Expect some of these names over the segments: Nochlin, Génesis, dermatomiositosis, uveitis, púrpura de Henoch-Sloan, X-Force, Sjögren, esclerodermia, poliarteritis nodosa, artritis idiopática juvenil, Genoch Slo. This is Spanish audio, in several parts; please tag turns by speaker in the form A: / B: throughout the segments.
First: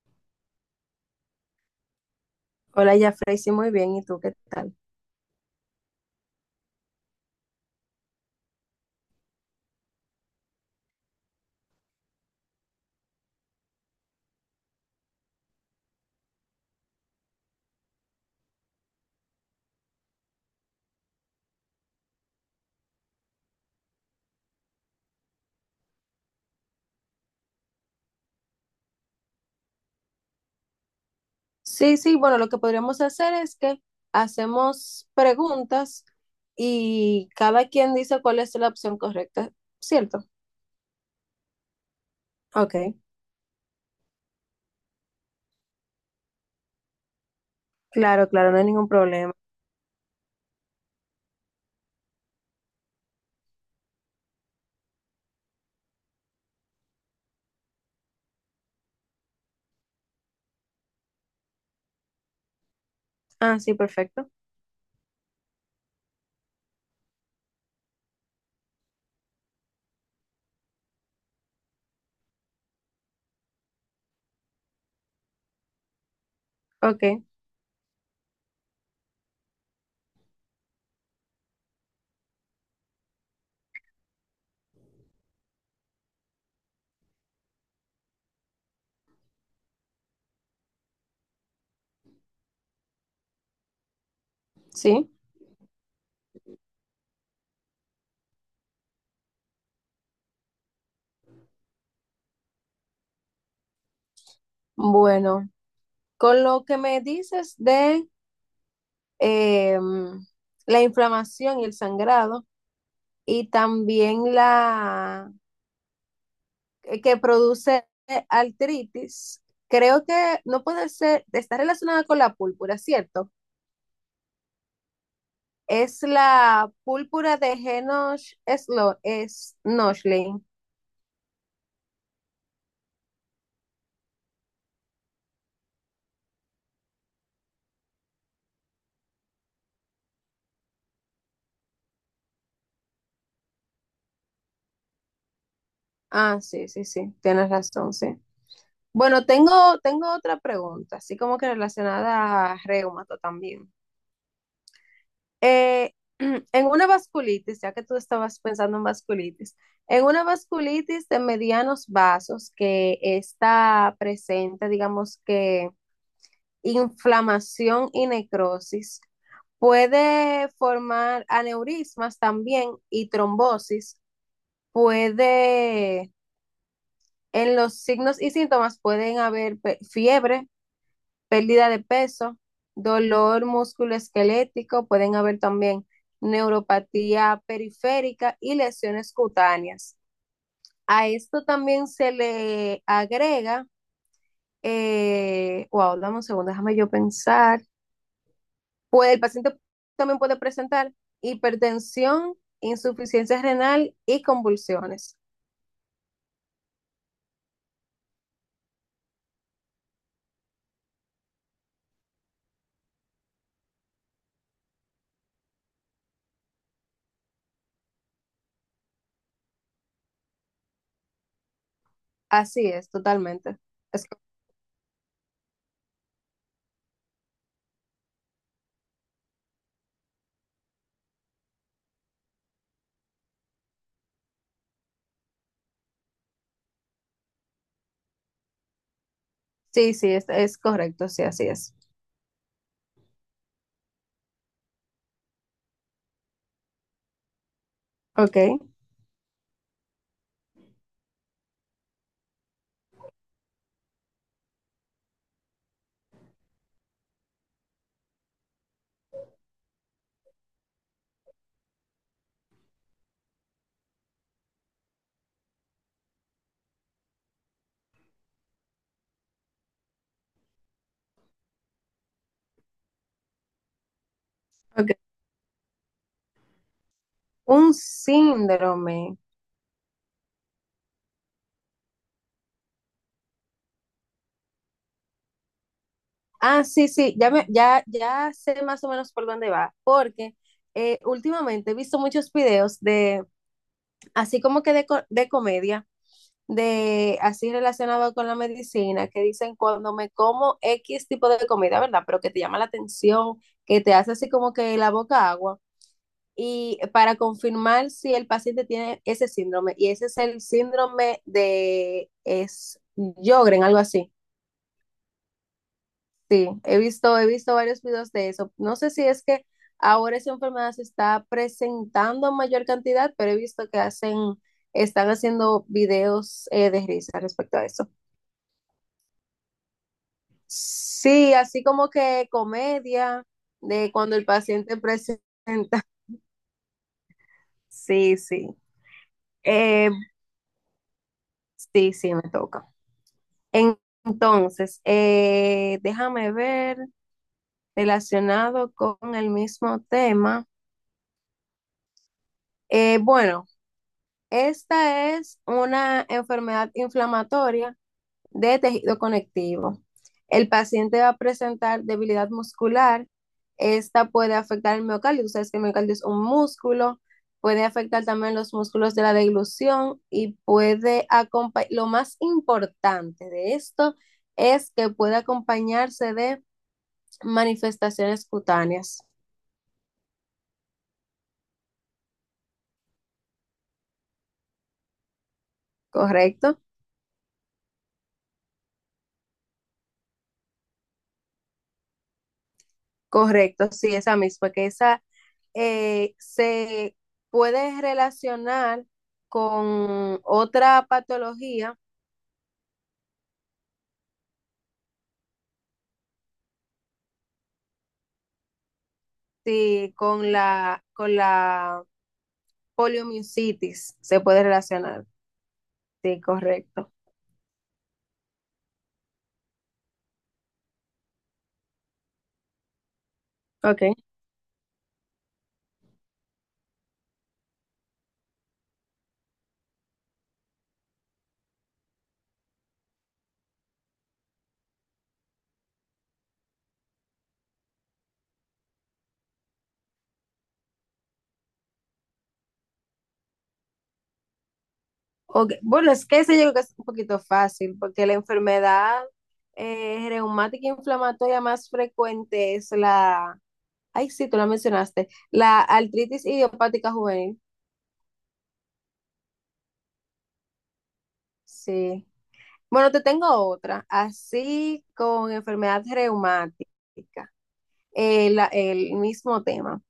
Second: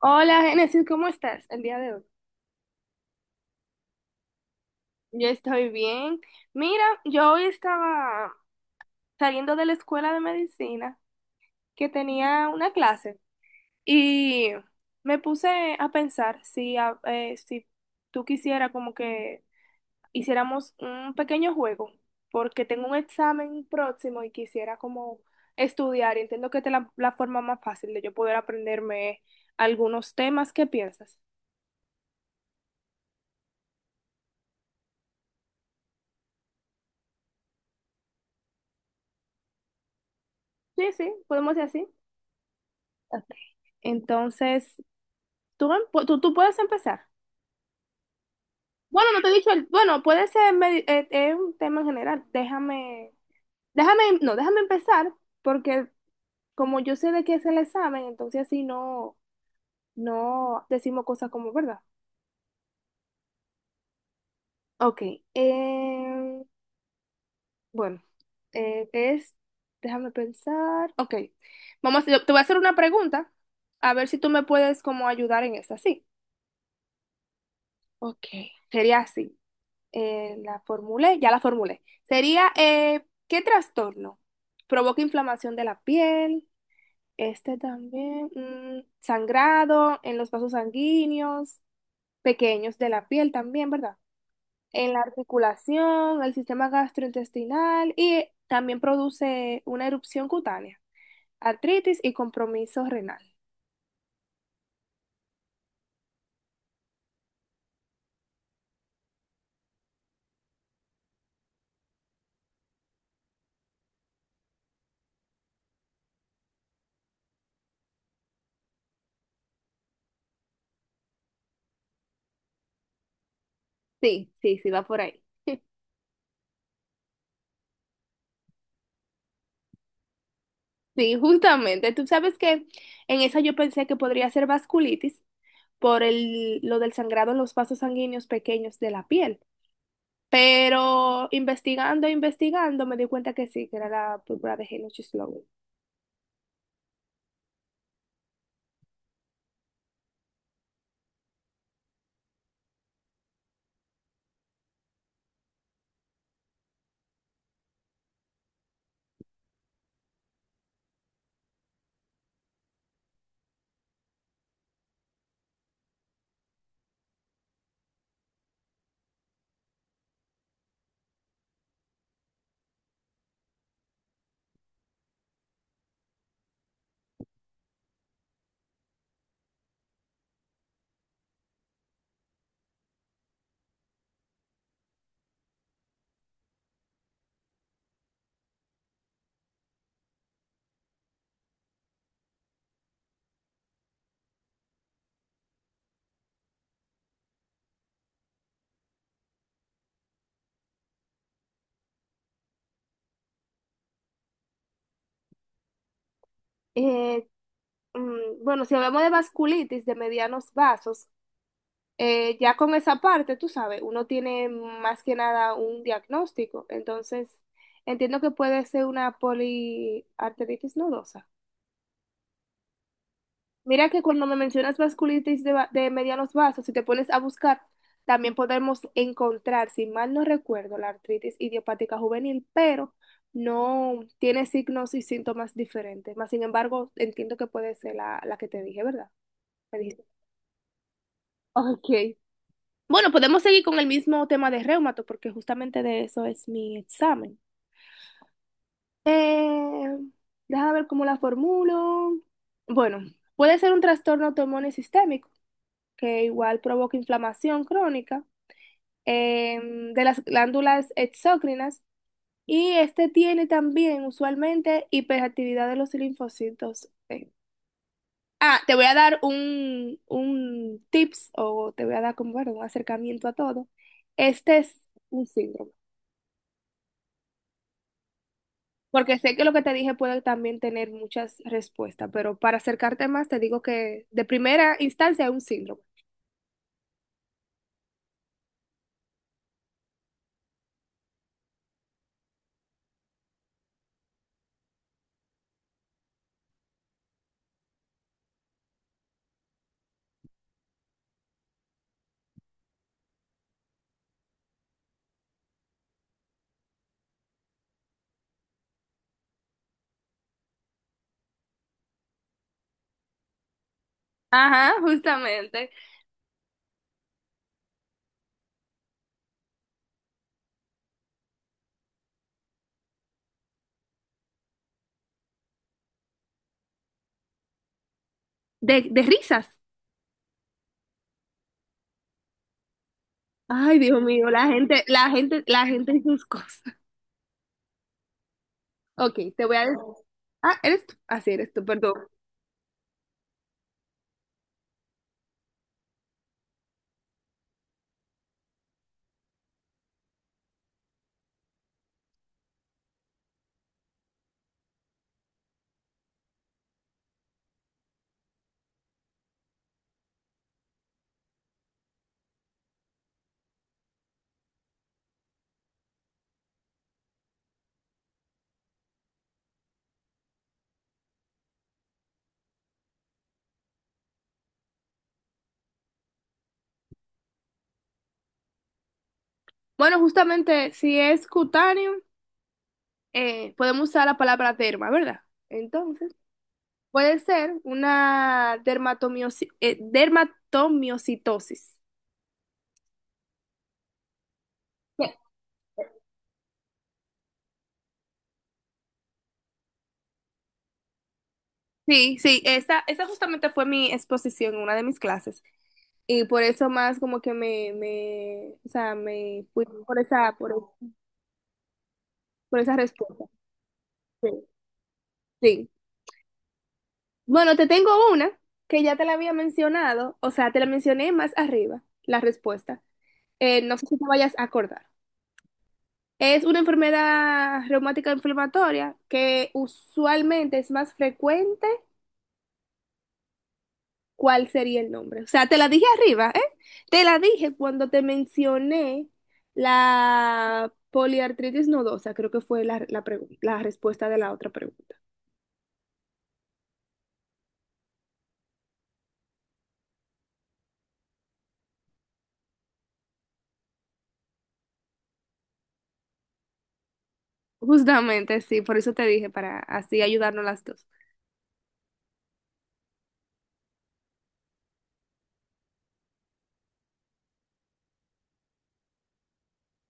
A: Hola, Génesis, ¿cómo estás el día de hoy?
B: Hola, Jafrey, sí, muy bien. ¿Y tú qué tal?
A: Yo estoy bien. Mira, yo hoy estaba saliendo de la escuela de medicina que tenía una clase y me puse a pensar si, si tú quisieras como que hiciéramos un pequeño juego, porque tengo un examen próximo y quisiera como estudiar. Y Entiendo que esta es la forma más fácil de yo poder aprenderme algunos temas. ¿Qué piensas?
B: Sí, sí, bueno, lo que podríamos hacer es que hacemos preguntas y cada quien dice cuál es la opción correcta, ¿cierto?
A: Sí, sí, podemos hacer así.
B: Ok,
A: Ok. Entonces, tú puedes empezar.
B: claro, claro, no hay ningún
A: Bueno, no te he
B: problema.
A: dicho bueno, puede ser, es un tema en general. Déjame, déjame, no, déjame empezar, porque como yo sé de qué es el examen, entonces así no, no decimos cosas como verdad.
B: Ah, sí, perfecto.
A: Ok, eh, bueno, es, déjame pensar. Ok, te voy a hacer una pregunta, a ver si tú me puedes como ayudar en esa, sí.
B: Ok,
A: Ok, sería así. Ya la formulé. Sería, ¿qué trastorno provoca inflamación de la piel, sangrado en los vasos sanguíneos pequeños de la piel también, ¿verdad? En la
B: sí.
A: articulación, el sistema gastrointestinal, y también produce una erupción cutánea, artritis y compromiso renal?
B: Bueno, con lo que me dices de em, la inflamación y el sangrado, y también la que produce artritis. Creo que no puede ser, está relacionada con la púrpura, ¿cierto?
A: Sí, sí, sí, va por ahí.
B: Es la púrpura de Genoch es Nochlin.
A: Sí, justamente. Tú sabes que en esa yo pensé que podría ser vasculitis por lo del sangrado en los vasos sanguíneos pequeños de la piel. Pero investigando, me di cuenta que sí, que era la púrpura de Henoch-Sloan.
B: Ah, sí, sí, sí, tienes razón, sí. Bueno, tengo otra pregunta, así como que relacionada a reumato también. Eh, en una vasculitis, ya que tú estabas pensando en vasculitis, en una vasculitis de medianos vasos que está presente, digamos que inflamación y necrosis, puede formar aneurismas también y trombosis, puede, en los signos y síntomas pueden haber fiebre, pérdida de peso, dolor musculoesquelético, pueden haber también neuropatía periférica y lesiones cutáneas. A esto también se le agrega, wow, dame un segundo, déjame yo pensar. El paciente también puede presentar hipertensión, insuficiencia renal y convulsiones.
A: Eh, bueno, si hablamos de vasculitis de medianos vasos, ya con esa parte, tú sabes, uno tiene más que nada un diagnóstico. Entonces, entiendo que puede ser una poliarteritis nodosa.
B: Así es, totalmente.
A: Mira que
B: Es-
A: cuando me mencionas vasculitis de medianos vasos, si te pones a buscar, también podemos encontrar, si mal no recuerdo, la artritis idiopática juvenil, pero no tiene signos y síntomas diferentes. Más sin embargo, entiendo que puede ser la que te dije, ¿verdad? Me
B: sí,
A: dijiste.
B: sí, es correcto, sí, así es.
A: Ok. Bueno, podemos seguir con el mismo tema de reumato, porque justamente de eso es mi examen.
B: Ok,
A: Eh, Déjame ver cómo la formulo. Bueno, puede ser un trastorno autoinmune sistémico que igual provoca inflamación crónica de las glándulas exócrinas, y este tiene también usualmente hiperactividad de los linfocitos T. Ah, te voy a dar un tips, o te voy a dar como, bueno, un acercamiento a todo. Este es
B: ok.
A: un síndrome,
B: Un
A: porque
B: síndrome.
A: sé que lo que te dije puede también tener muchas respuestas, pero para acercarte más te digo que de primera instancia es un síndrome.
B: Ah, sí, sí, ya, ya sé más o menos por dónde va, porque últimamente he visto muchos videos de, así como que de, de comedia, de así relacionado con la medicina, que dicen cuando me como X tipo de comida, ¿verdad? Pero que te llama la atención, que te hace así como que la boca agua, y para confirmar si el paciente tiene ese síndrome, y ese es el síndrome de Sjögren, algo así.
A: Ajá, justamente.
B: Sí, he visto varios videos de eso. No sé si es que ahora esa enfermedad se está presentando en mayor cantidad, pero he visto que están haciendo videos de risa respecto a eso.
A: De risas.
B: Sí, así como que comedia
A: Ay,
B: de
A: Dios
B: cuando el
A: mío, la
B: paciente
A: gente, la gente, la
B: presenta.
A: gente y sus cosas.
B: Sí, sí.
A: Ok, te voy a decir.
B: Eh,
A: Ah, eres tú. Así eres tú,
B: sí,
A: perdón.
B: sí, me toca. En- entonces, déjame ver relacionado con el mismo tema. Bueno. Esta es una enfermedad inflamatoria de tejido conectivo. El paciente va a presentar debilidad muscular. Esta puede afectar el miocardio. Tú sabes que el miocardio es un músculo. Puede afectar también los músculos de la deglución y puede acompañar. Lo más importante de esto es que puede acompañarse de manifestaciones cutáneas.
A: Bueno, justamente si es cutáneo, podemos usar la palabra derma, ¿verdad? Entonces,
B: ¿Correcto?
A: puede ser una dermatomiositosis.
B: Correcto, sí, esa misma, que esa se puede relacionar con otra patología,
A: Sí, sí, esa justamente fue mi exposición en una de mis clases. Y por eso más como que me, o sea, me fui
B: sí,
A: por esa,
B: con la
A: por esa respuesta.
B: poliomielitis se
A: Sí,
B: puede relacionar.
A: sí.
B: Sí, correcto.
A: Bueno, te tengo una que ya te la había mencionado, o sea, te la mencioné más arriba, la respuesta. No sé
B: Okay.
A: si te vayas a acordar. Es una enfermedad reumática inflamatoria que usualmente es más frecuente. ¿Cuál sería el nombre? O sea, te la dije arriba, ¿eh? Te la dije cuando te mencioné la poliartritis nodosa, creo que fue la respuesta de la otra pregunta.
B: Okay. Bueno, es que ese yo creo que es un poquito fácil, porque la enfermedad reumática inflamatoria más frecuente es la, ay, sí, tú la mencionaste, la artritis idiopática juvenil.
A: Justamente, sí, por eso te dije, para así ayudarnos las dos.
B: Sí. Bueno, te tengo otra, así con enfermedad reumática, el mismo tema.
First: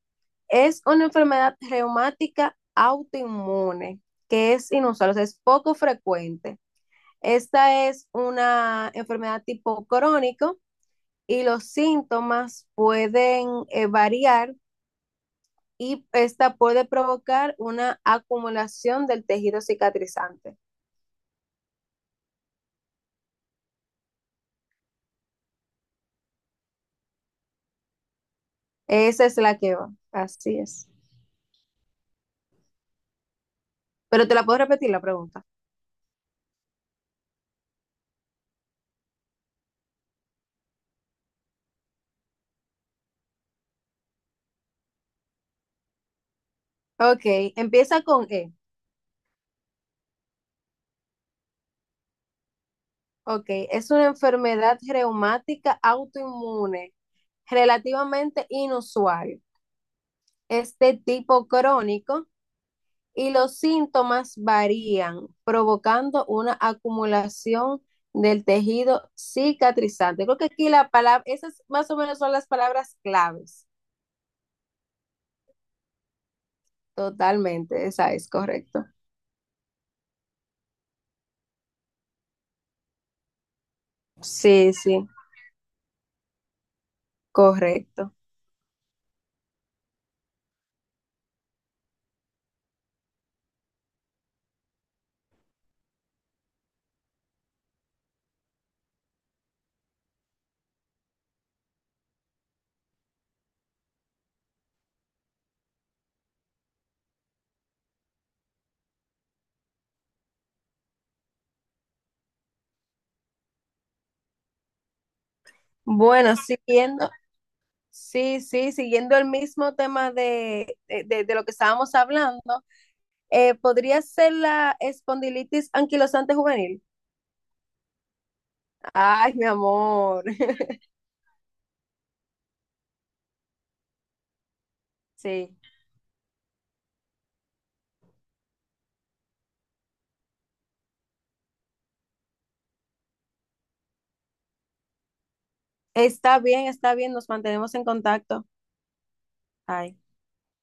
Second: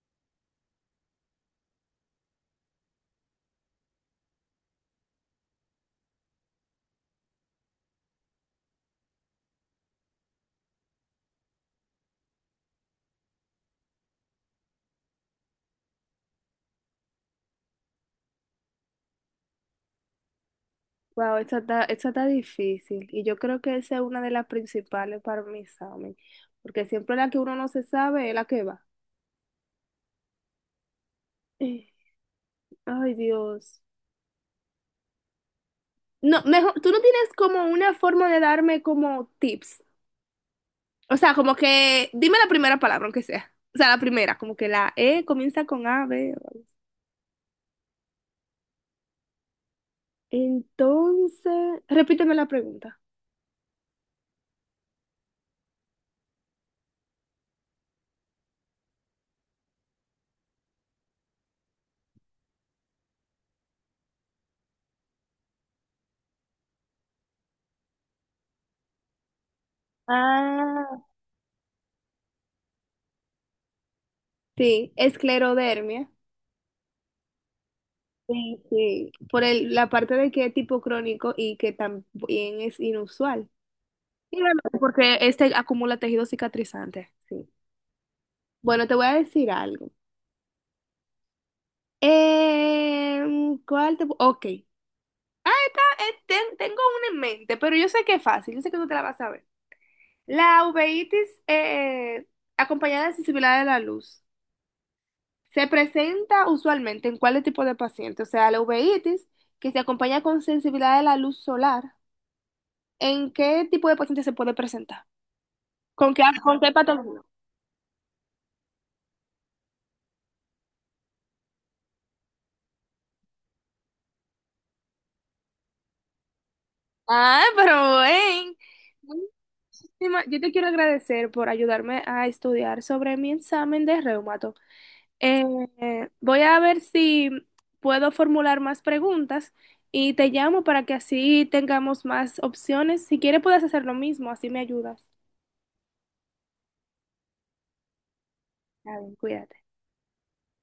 B: Es una enfermedad reumática autoinmune, que es inusual, o sea, es poco frecuente. Esta es una enfermedad tipo crónico y los síntomas pueden variar y esta puede provocar una acumulación del tejido cicatrizante.
A: Wow, esa está difícil. Y yo creo que esa es una de las principales para mi examen. Porque siempre la que uno no se sabe es la que va.
B: Esa es la que va, así es.
A: Eh, Ay, Dios.
B: Pero te la puedo repetir la pregunta.
A: No, mejor, tú no tienes como una forma de darme como tips. O sea, como que, dime la primera palabra, aunque sea. O sea, la primera, como que la E comienza con A, B. o
B: Ok, empieza con E.
A: Entonces, repíteme la pregunta.
B: Ok, es una enfermedad reumática autoinmune relativamente inusual. Es de tipo crónico y los síntomas varían, provocando una acumulación del tejido cicatrizante. Creo que aquí la
A: Ah,
B: palabra, esas más o menos son las palabras claves.
A: sí, esclerodermia.
B: Totalmente, esa es
A: Sí,
B: correcto.
A: sí, por la parte de que es tipo crónico y que también es inusual. Y bueno,
B: Sí, sí,
A: porque este acumula tejido cicatrizante. Sí.
B: correcto.
A: Bueno, te voy a decir algo. Ok. Ah, esta, tengo una en mente, pero yo sé que es fácil, yo sé que tú te la vas a ver. La uveitis acompañada de sensibilidad de la luz se presenta usualmente en cuál tipo de paciente. O sea, la uveitis que se acompaña con sensibilidad de la luz solar, ¿en qué tipo de paciente se puede presentar?
B: Bueno,
A: Con qué
B: siguiendo.
A: patología?
B: Sí, sí, siguiendo el mismo tema de lo que estábamos hablando, podría ser la espondilitis anquilosante juvenil.
A: Ah, pero ven.
B: Ay, mi
A: Muchísima-
B: amor.
A: Yo te quiero agradecer por ayudarme a estudiar sobre mi examen de reumato. Eh,
B: Sí,
A: Voy a ver si puedo formular más preguntas y te llamo para que así tengamos más opciones. Si quieres, puedes hacer lo mismo, así me ayudas.
B: está bien, nos mantenemos en contacto.
A: Está bien, cuídate.
B: Ay.